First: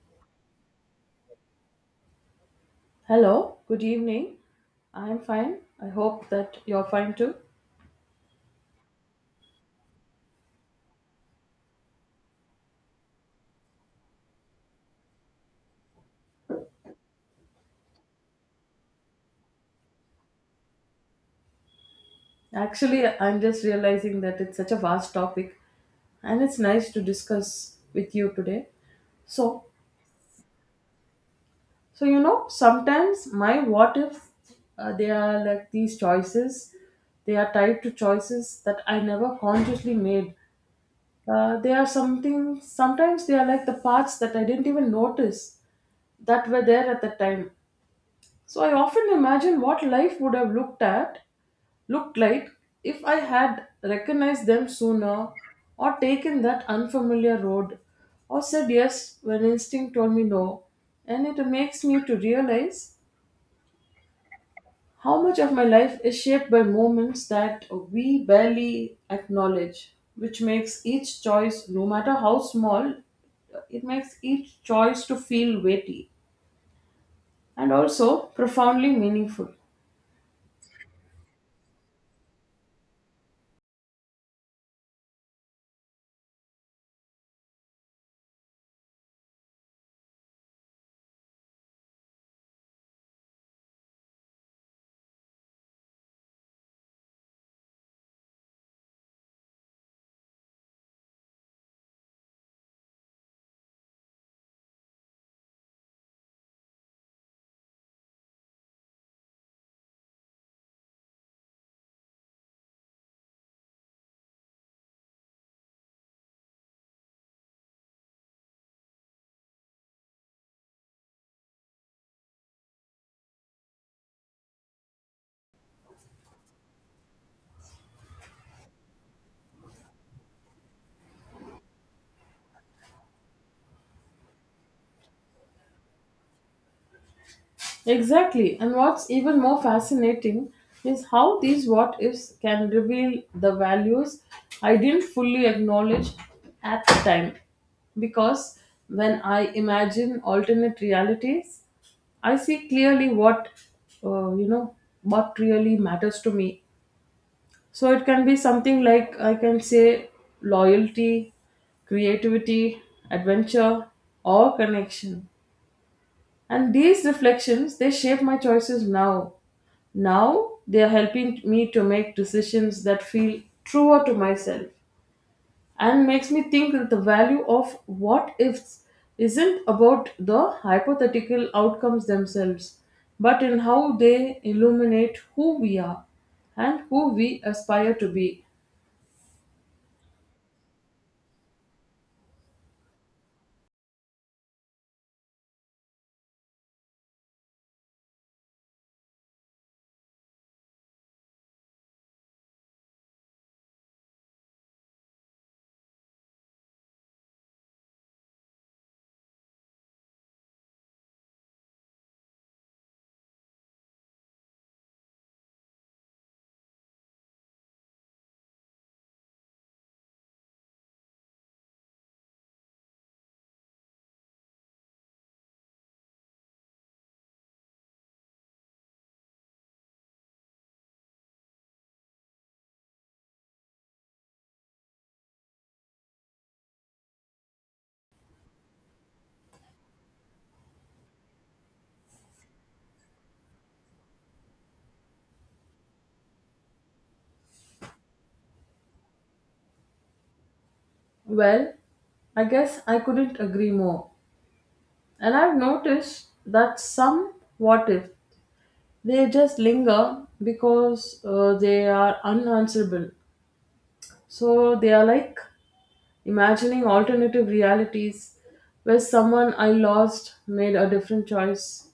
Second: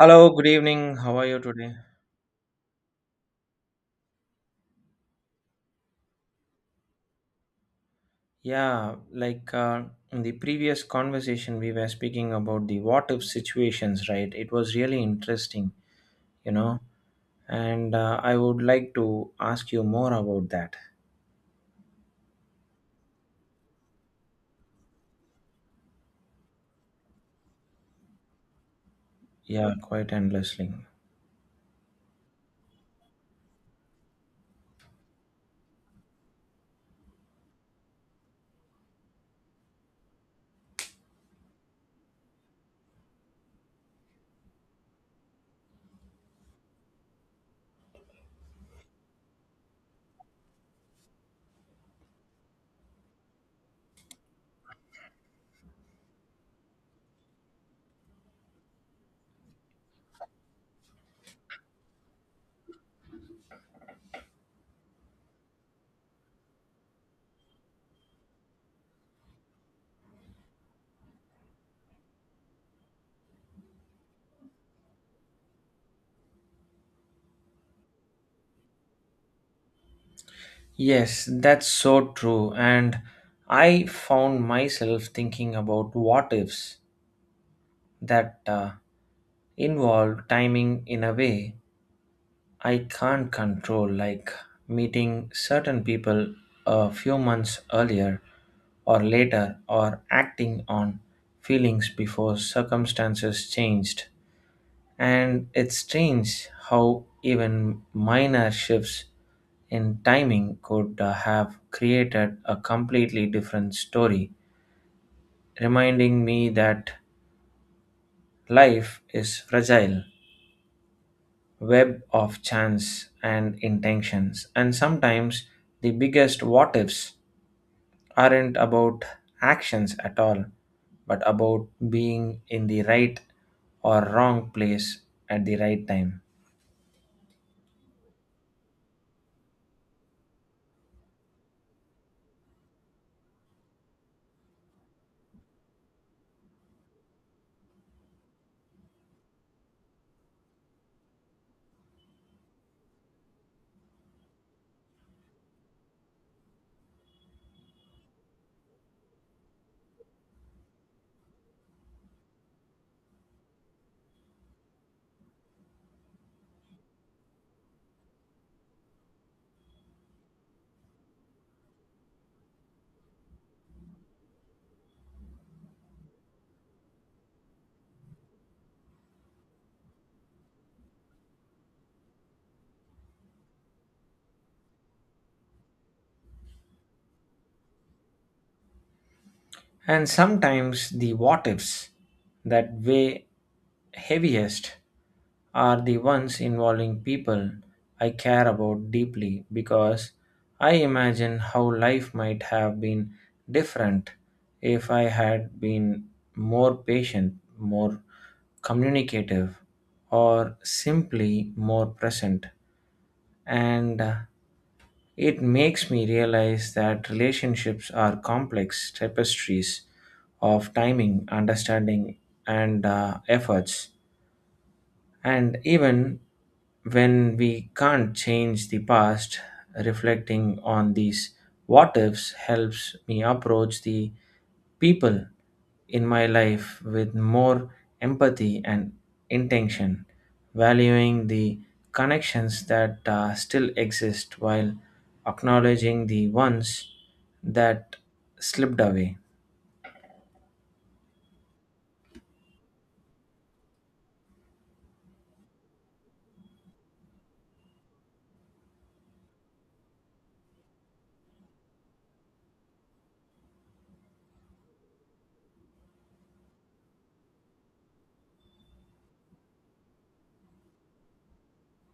Hello, good evening. How are you today? Hello, good evening. I'm fine. I hope that you're fine too. Yeah, like uh, in the previous conversation, we were speaking about the what if situations, right? It was really interesting, you know, and I would like to ask you more about that. Actually, I'm just realizing that it's such a vast topic and it's nice to discuss with you today. So, Yeah, quite endlessly. so, sometimes my what ifs, they are like these choices. They are tied to choices that I never consciously made. Sometimes they are like the parts that I didn't even notice that were there at the time. So I often imagine what life would have looked like if I had recognized them sooner or taken that unfamiliar road or said yes when instinct told me no, and it makes me to realize how much of my life is shaped by moments that we barely acknowledge, which makes each choice no matter how small it makes each choice, to feel weighty, and also profoundly meaningful. Yes, that's so true. And I found myself thinking about what ifs that involve timing in a way I can't control, like meeting certain people a few months earlier or later, or acting on feelings before circumstances changed. And it's strange how even minor shifts in timing could have created a completely different story, reminding me that life is fragile. Web of chance and intentions. And sometimes the biggest what ifs aren't about actions at all, but about being in the right or wrong place at the right time. Exactly. And what's even more fascinating is how these what ifs can reveal the values I didn't fully acknowledge at the time. Because when I imagine alternate realities, I see clearly uh, you know, what really matters to me. So it can be something like, I can say, loyalty, creativity, adventure, or connection. And these reflections, they shape my choices now. Now they are helping me to make decisions that feel truer to myself, and makes me think that the value of what ifs isn't about the hypothetical outcomes themselves, but in how they illuminate who we are and who we aspire to be. And sometimes the what ifs that weigh heaviest are the ones involving people I care about deeply because I imagine how life might have been different if I had been more patient, more communicative, or simply more present. And It makes me realize that relationships are complex tapestries of timing, understanding, and efforts. And even when we can't change the past, reflecting on these what ifs helps me approach the people in my life with more empathy and intention, valuing the connections that still exist while acknowledging the ones that slipped away. Well, I guess I couldn't agree more. And I've noticed that some what ifs they just linger because they are unanswerable. So they are like imagining alternative realities where someone I lost made a different choice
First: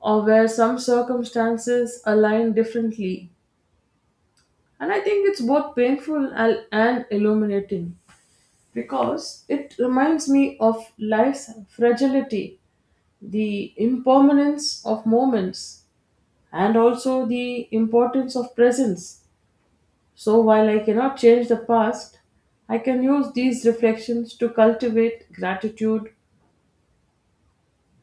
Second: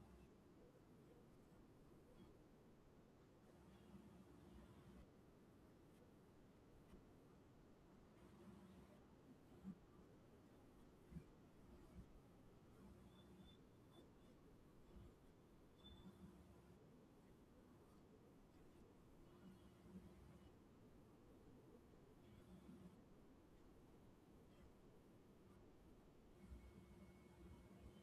or where some circumstances align differently. And I think it's both painful and illuminating because it reminds me of life's fragility, the impermanence of moments, and also the importance of presence. So while I cannot change the past, I can use these reflections to cultivate gratitude,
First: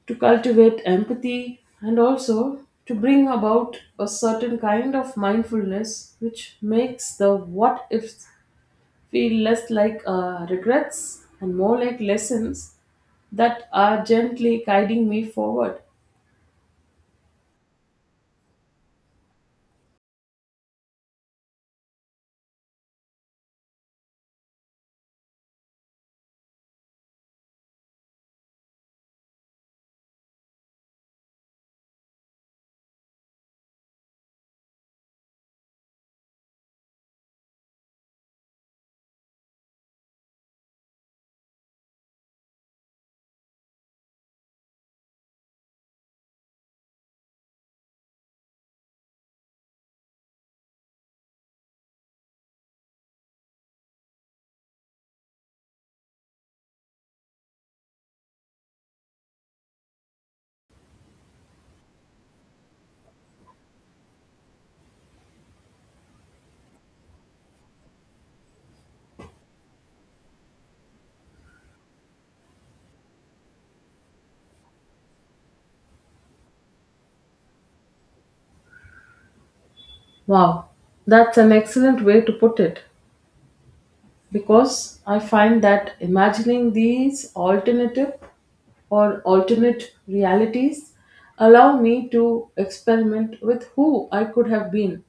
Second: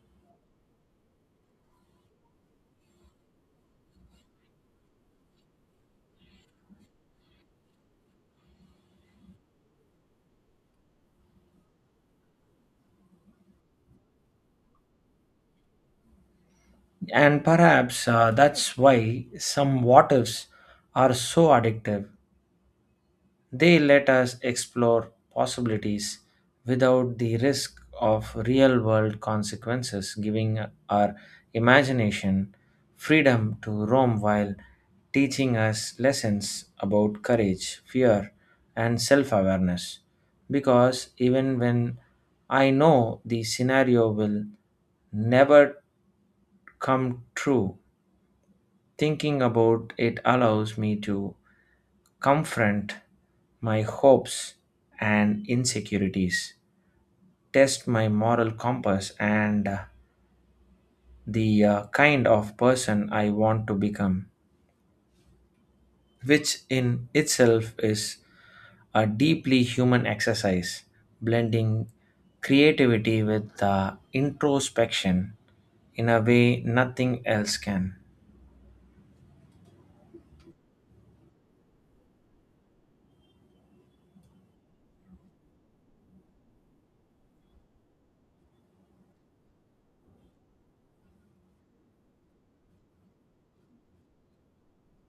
to cultivate empathy, and also to bring about a certain kind of mindfulness, which makes the what ifs feel less like regrets and more like lessons that are gently guiding me forward. And perhaps that's why some what ifs are so addictive. They let us explore possibilities without the risk of real world consequences, giving our imagination freedom to roam while teaching us lessons about courage, fear, and self awareness. Because even when I know the scenario will never come true, thinking about it allows me to confront my hopes and insecurities, test my moral compass, and the kind of person I want to become, which in itself is a deeply human exercise, blending creativity with introspection in a way nothing else can. Wow, that's an excellent way to put it, because I find that imagining these alternative or alternate realities allow me to experiment with who I could have been,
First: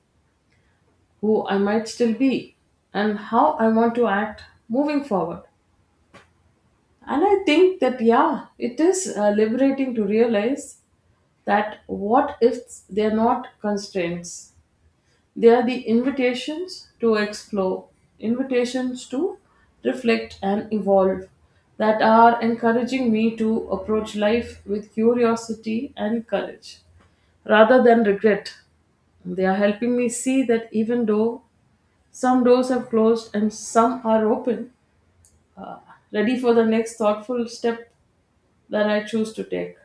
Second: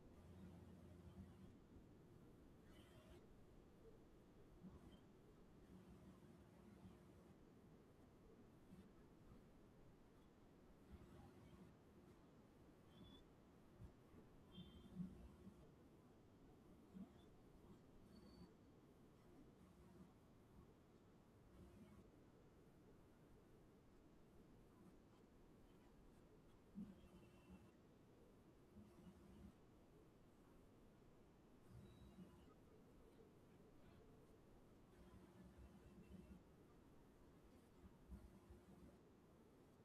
who I might still be, and how I want to act moving forward. And I think that, yeah, it is liberating to realize that what if they're not constraints? They are the invitations to explore, invitations to reflect and evolve, that are encouraging me to approach life with curiosity and courage rather than regret. They are helping me see that even though some doors have closed and some are open, ready for the next thoughtful step that I choose to take.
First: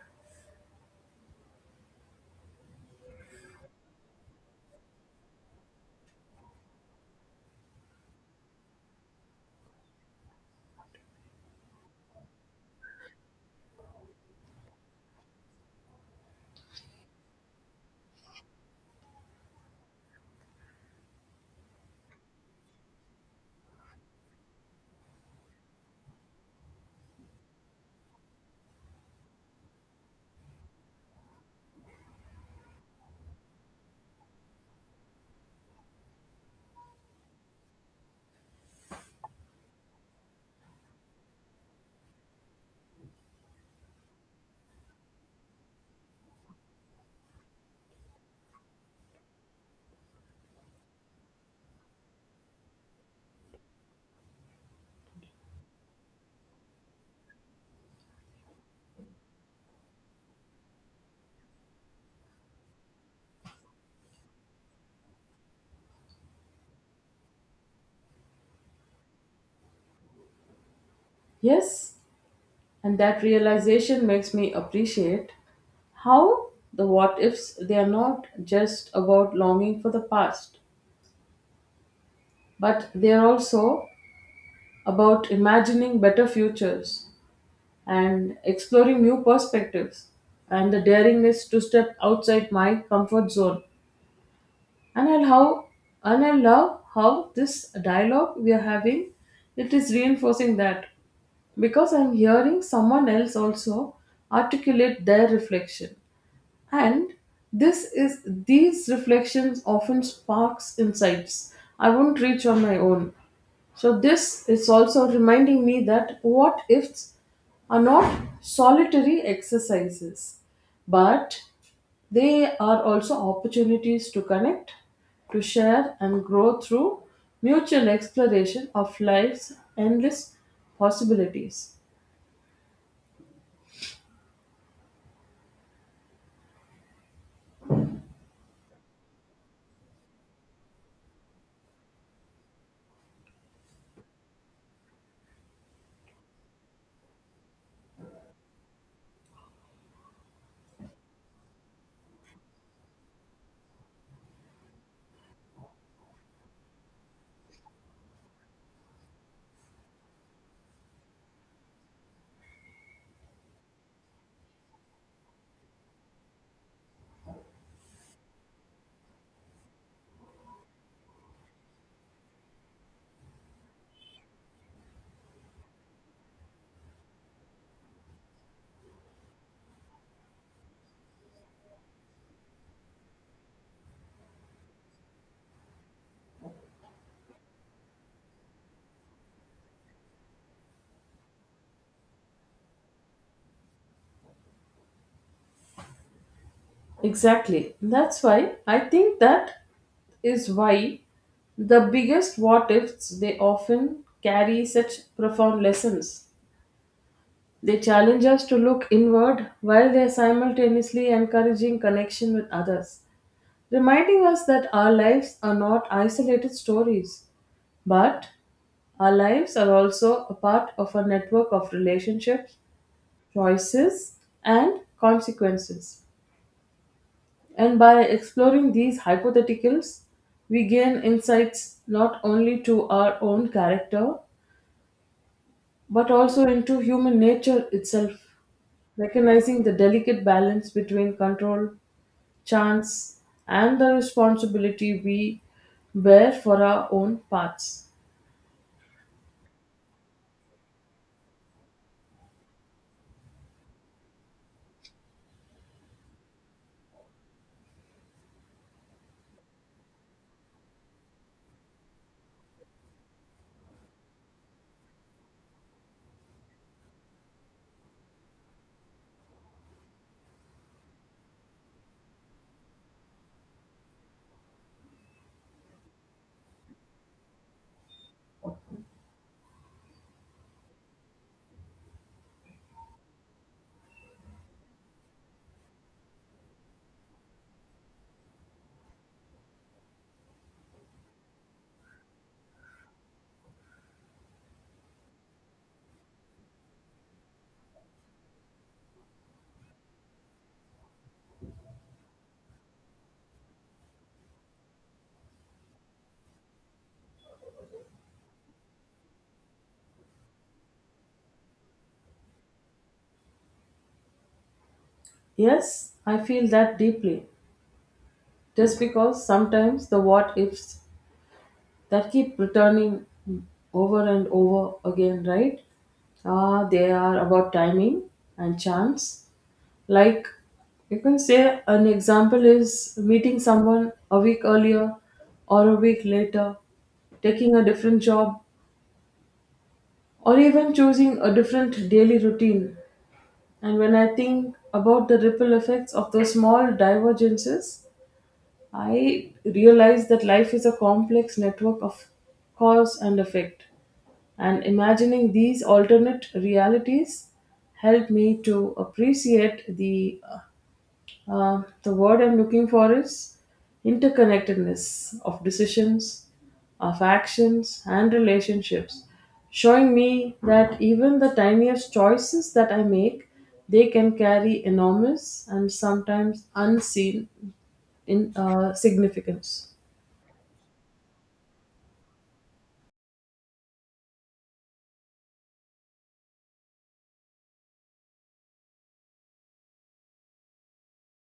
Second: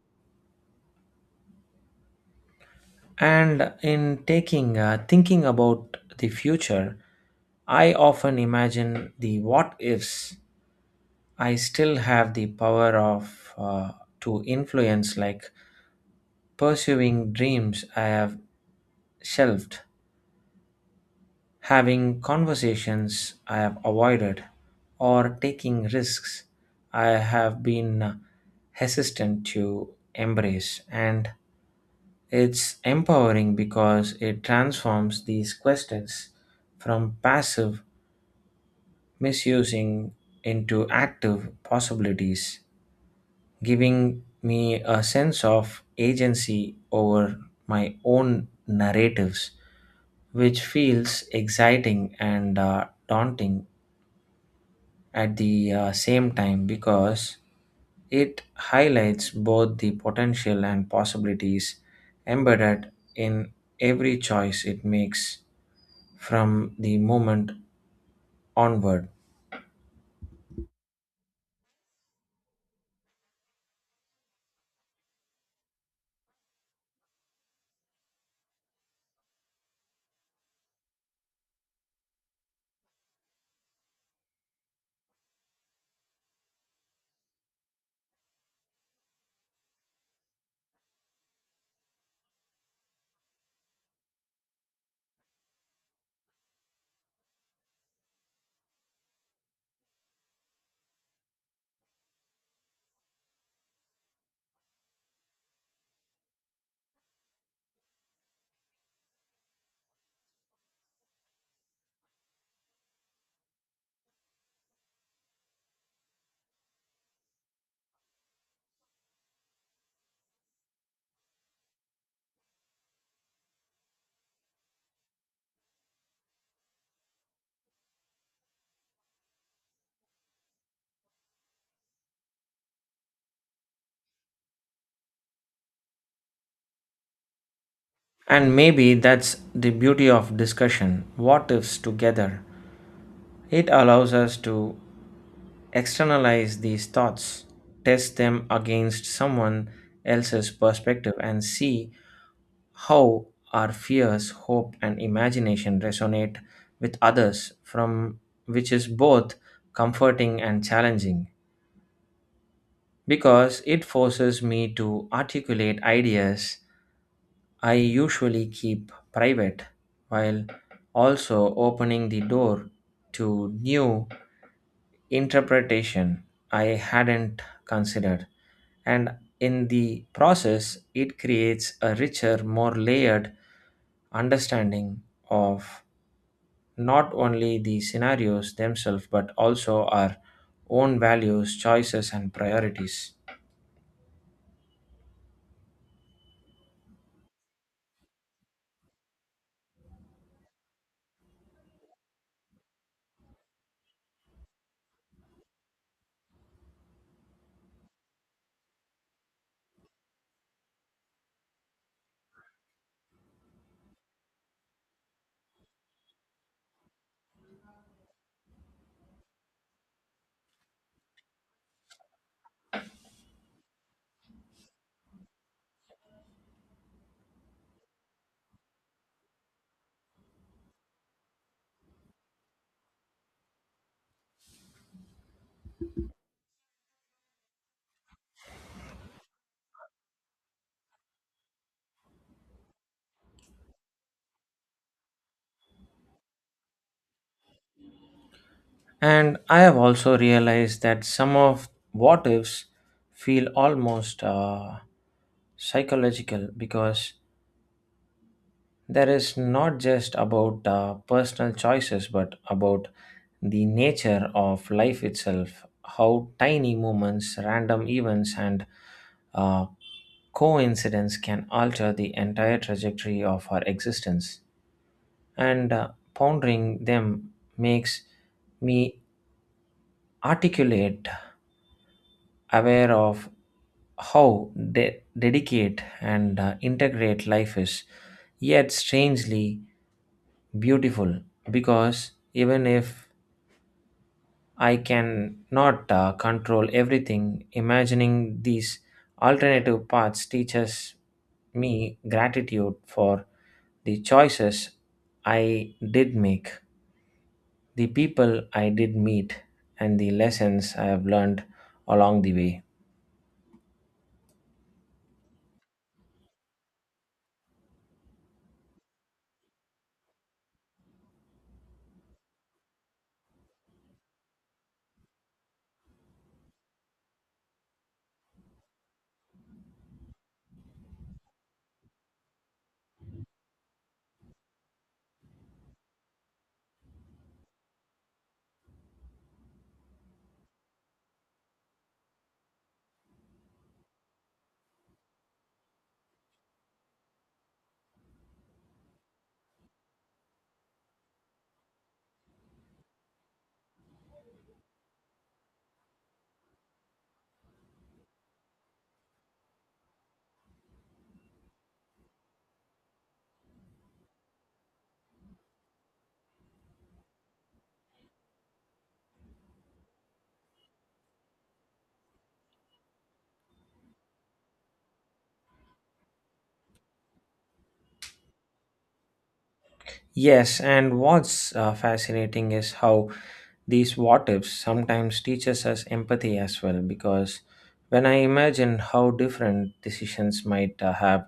And in taking thinking about the future, I often imagine the what ifs I still have the power of to influence, like pursuing dreams I have shelved, having conversations I have avoided, or taking risks I have been hesitant to embrace. And it's empowering because it transforms these questions from passive misusing into active possibilities, giving me a sense of agency over my own narratives, which feels exciting and daunting at the same time because it highlights both the potential and possibilities embedded in every choice it makes from the moment onward. Yes. And that realization makes me appreciate how the what ifs they are not just about longing for the past, but they are also about imagining better futures and exploring new perspectives and the daringness to step outside my comfort zone. And I how and I love how this dialogue we are having, it is reinforcing that, because I'm hearing someone else also articulate their reflection, and this is these reflections often sparks insights I won't reach on my own. So this is also reminding me that what ifs are not solitary exercises, but they are also opportunities to connect, to share and grow through mutual exploration of life's endless possibilities. And maybe that's the beauty of discussion, what ifs together. It allows us to externalize these thoughts, test them against someone else's perspective, and see how our fears, hope, and imagination resonate with others, from which is both comforting and challenging because it forces me to articulate ideas I usually keep private while also opening the door to new interpretation I hadn't considered. And in the process, it creates a richer, more layered understanding of not only the scenarios themselves, but also our own values, choices, and priorities. Exactly. that's why I think that is why The biggest what ifs they often carry such profound lessons. They challenge us to look inward while they are simultaneously encouraging connection with others, reminding us that our lives are not isolated stories, but our lives are also a part of a network of relationships, choices, and consequences. And by exploring these hypotheticals, we gain insights not only to our own character, but also into human nature itself, recognizing the delicate balance between control, chance, and the responsibility we bear for our own paths. And I have also realized that some of what ifs feel almost psychological because there is not just about personal choices, but about the nature of life itself, how tiny moments, random events, and uh, coincidence can alter the entire trajectory of our existence. And Pondering them makes me articulate, aware of how dedicate and integrate life is. Yet, strangely, beautiful because even if I can not control everything, imagining these alternative paths teaches me gratitude for the choices I did make, the people I did meet, and the lessons I have learned along the way. Yes, I feel that deeply, just because sometimes the what ifs that keep returning over and over again, right? Ah, they are about timing and chance. Like, you can say an example is meeting someone a week earlier or a week later, taking a different job, or even choosing a different daily routine. And when I think about the ripple effects of those small divergences, I realized that life is a complex network of cause and effect, and imagining these alternate realities helped me to appreciate the word I'm looking for is interconnectedness of decisions, of actions, and relationships, showing me that even the tiniest choices that I make, they can carry enormous and sometimes unseen in significance. Yes, and what's fascinating is how these what ifs sometimes teaches us empathy as well because when I imagine how different decisions might have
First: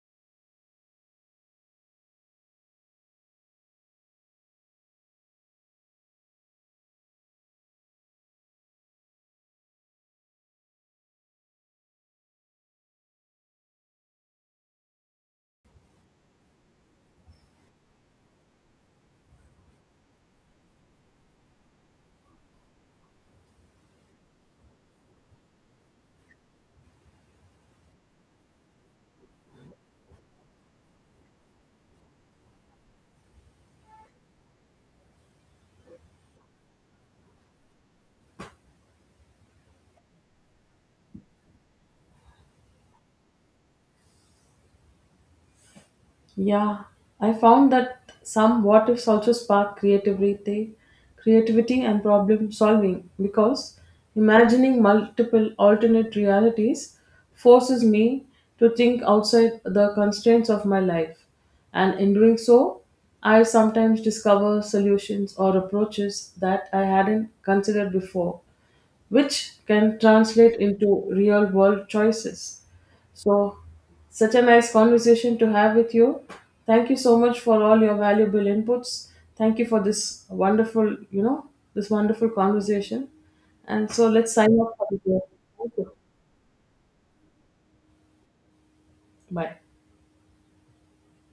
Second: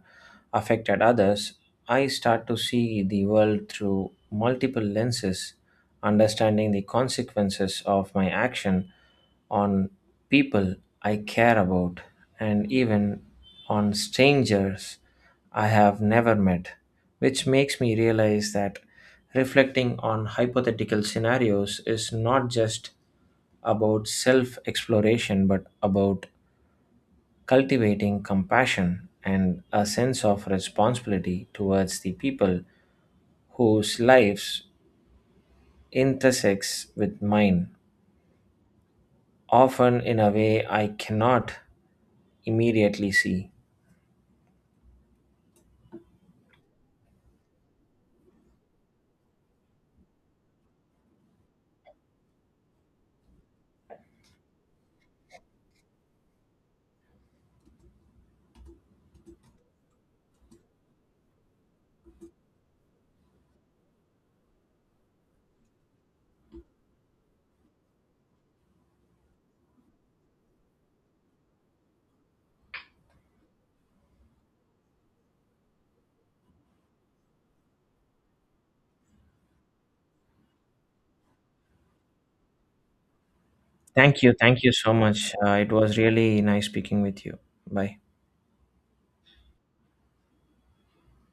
affected others, I start to see the world through multiple lenses, understanding the consequences of my action on people I care about and even on strangers I have never met, which makes me realize that reflecting on hypothetical scenarios is not just about self exploration but about cultivating compassion and a sense of responsibility towards the people whose lives intersects with mine, often in a way I cannot immediately see. Yeah, I found that some what ifs also spark creativity and problem solving because imagining multiple alternate realities forces me to think outside the constraints of my life. And in doing so, I sometimes discover solutions or approaches that I hadn't considered before, which can translate into real world choices. So, such a nice conversation to have with you. Thank you so much for all your valuable inputs. Thank you for this wonderful conversation. And so Thank you. let's sign Thank you off for so the day. much. It Thank you. was really nice speaking with you. Bye. Bye.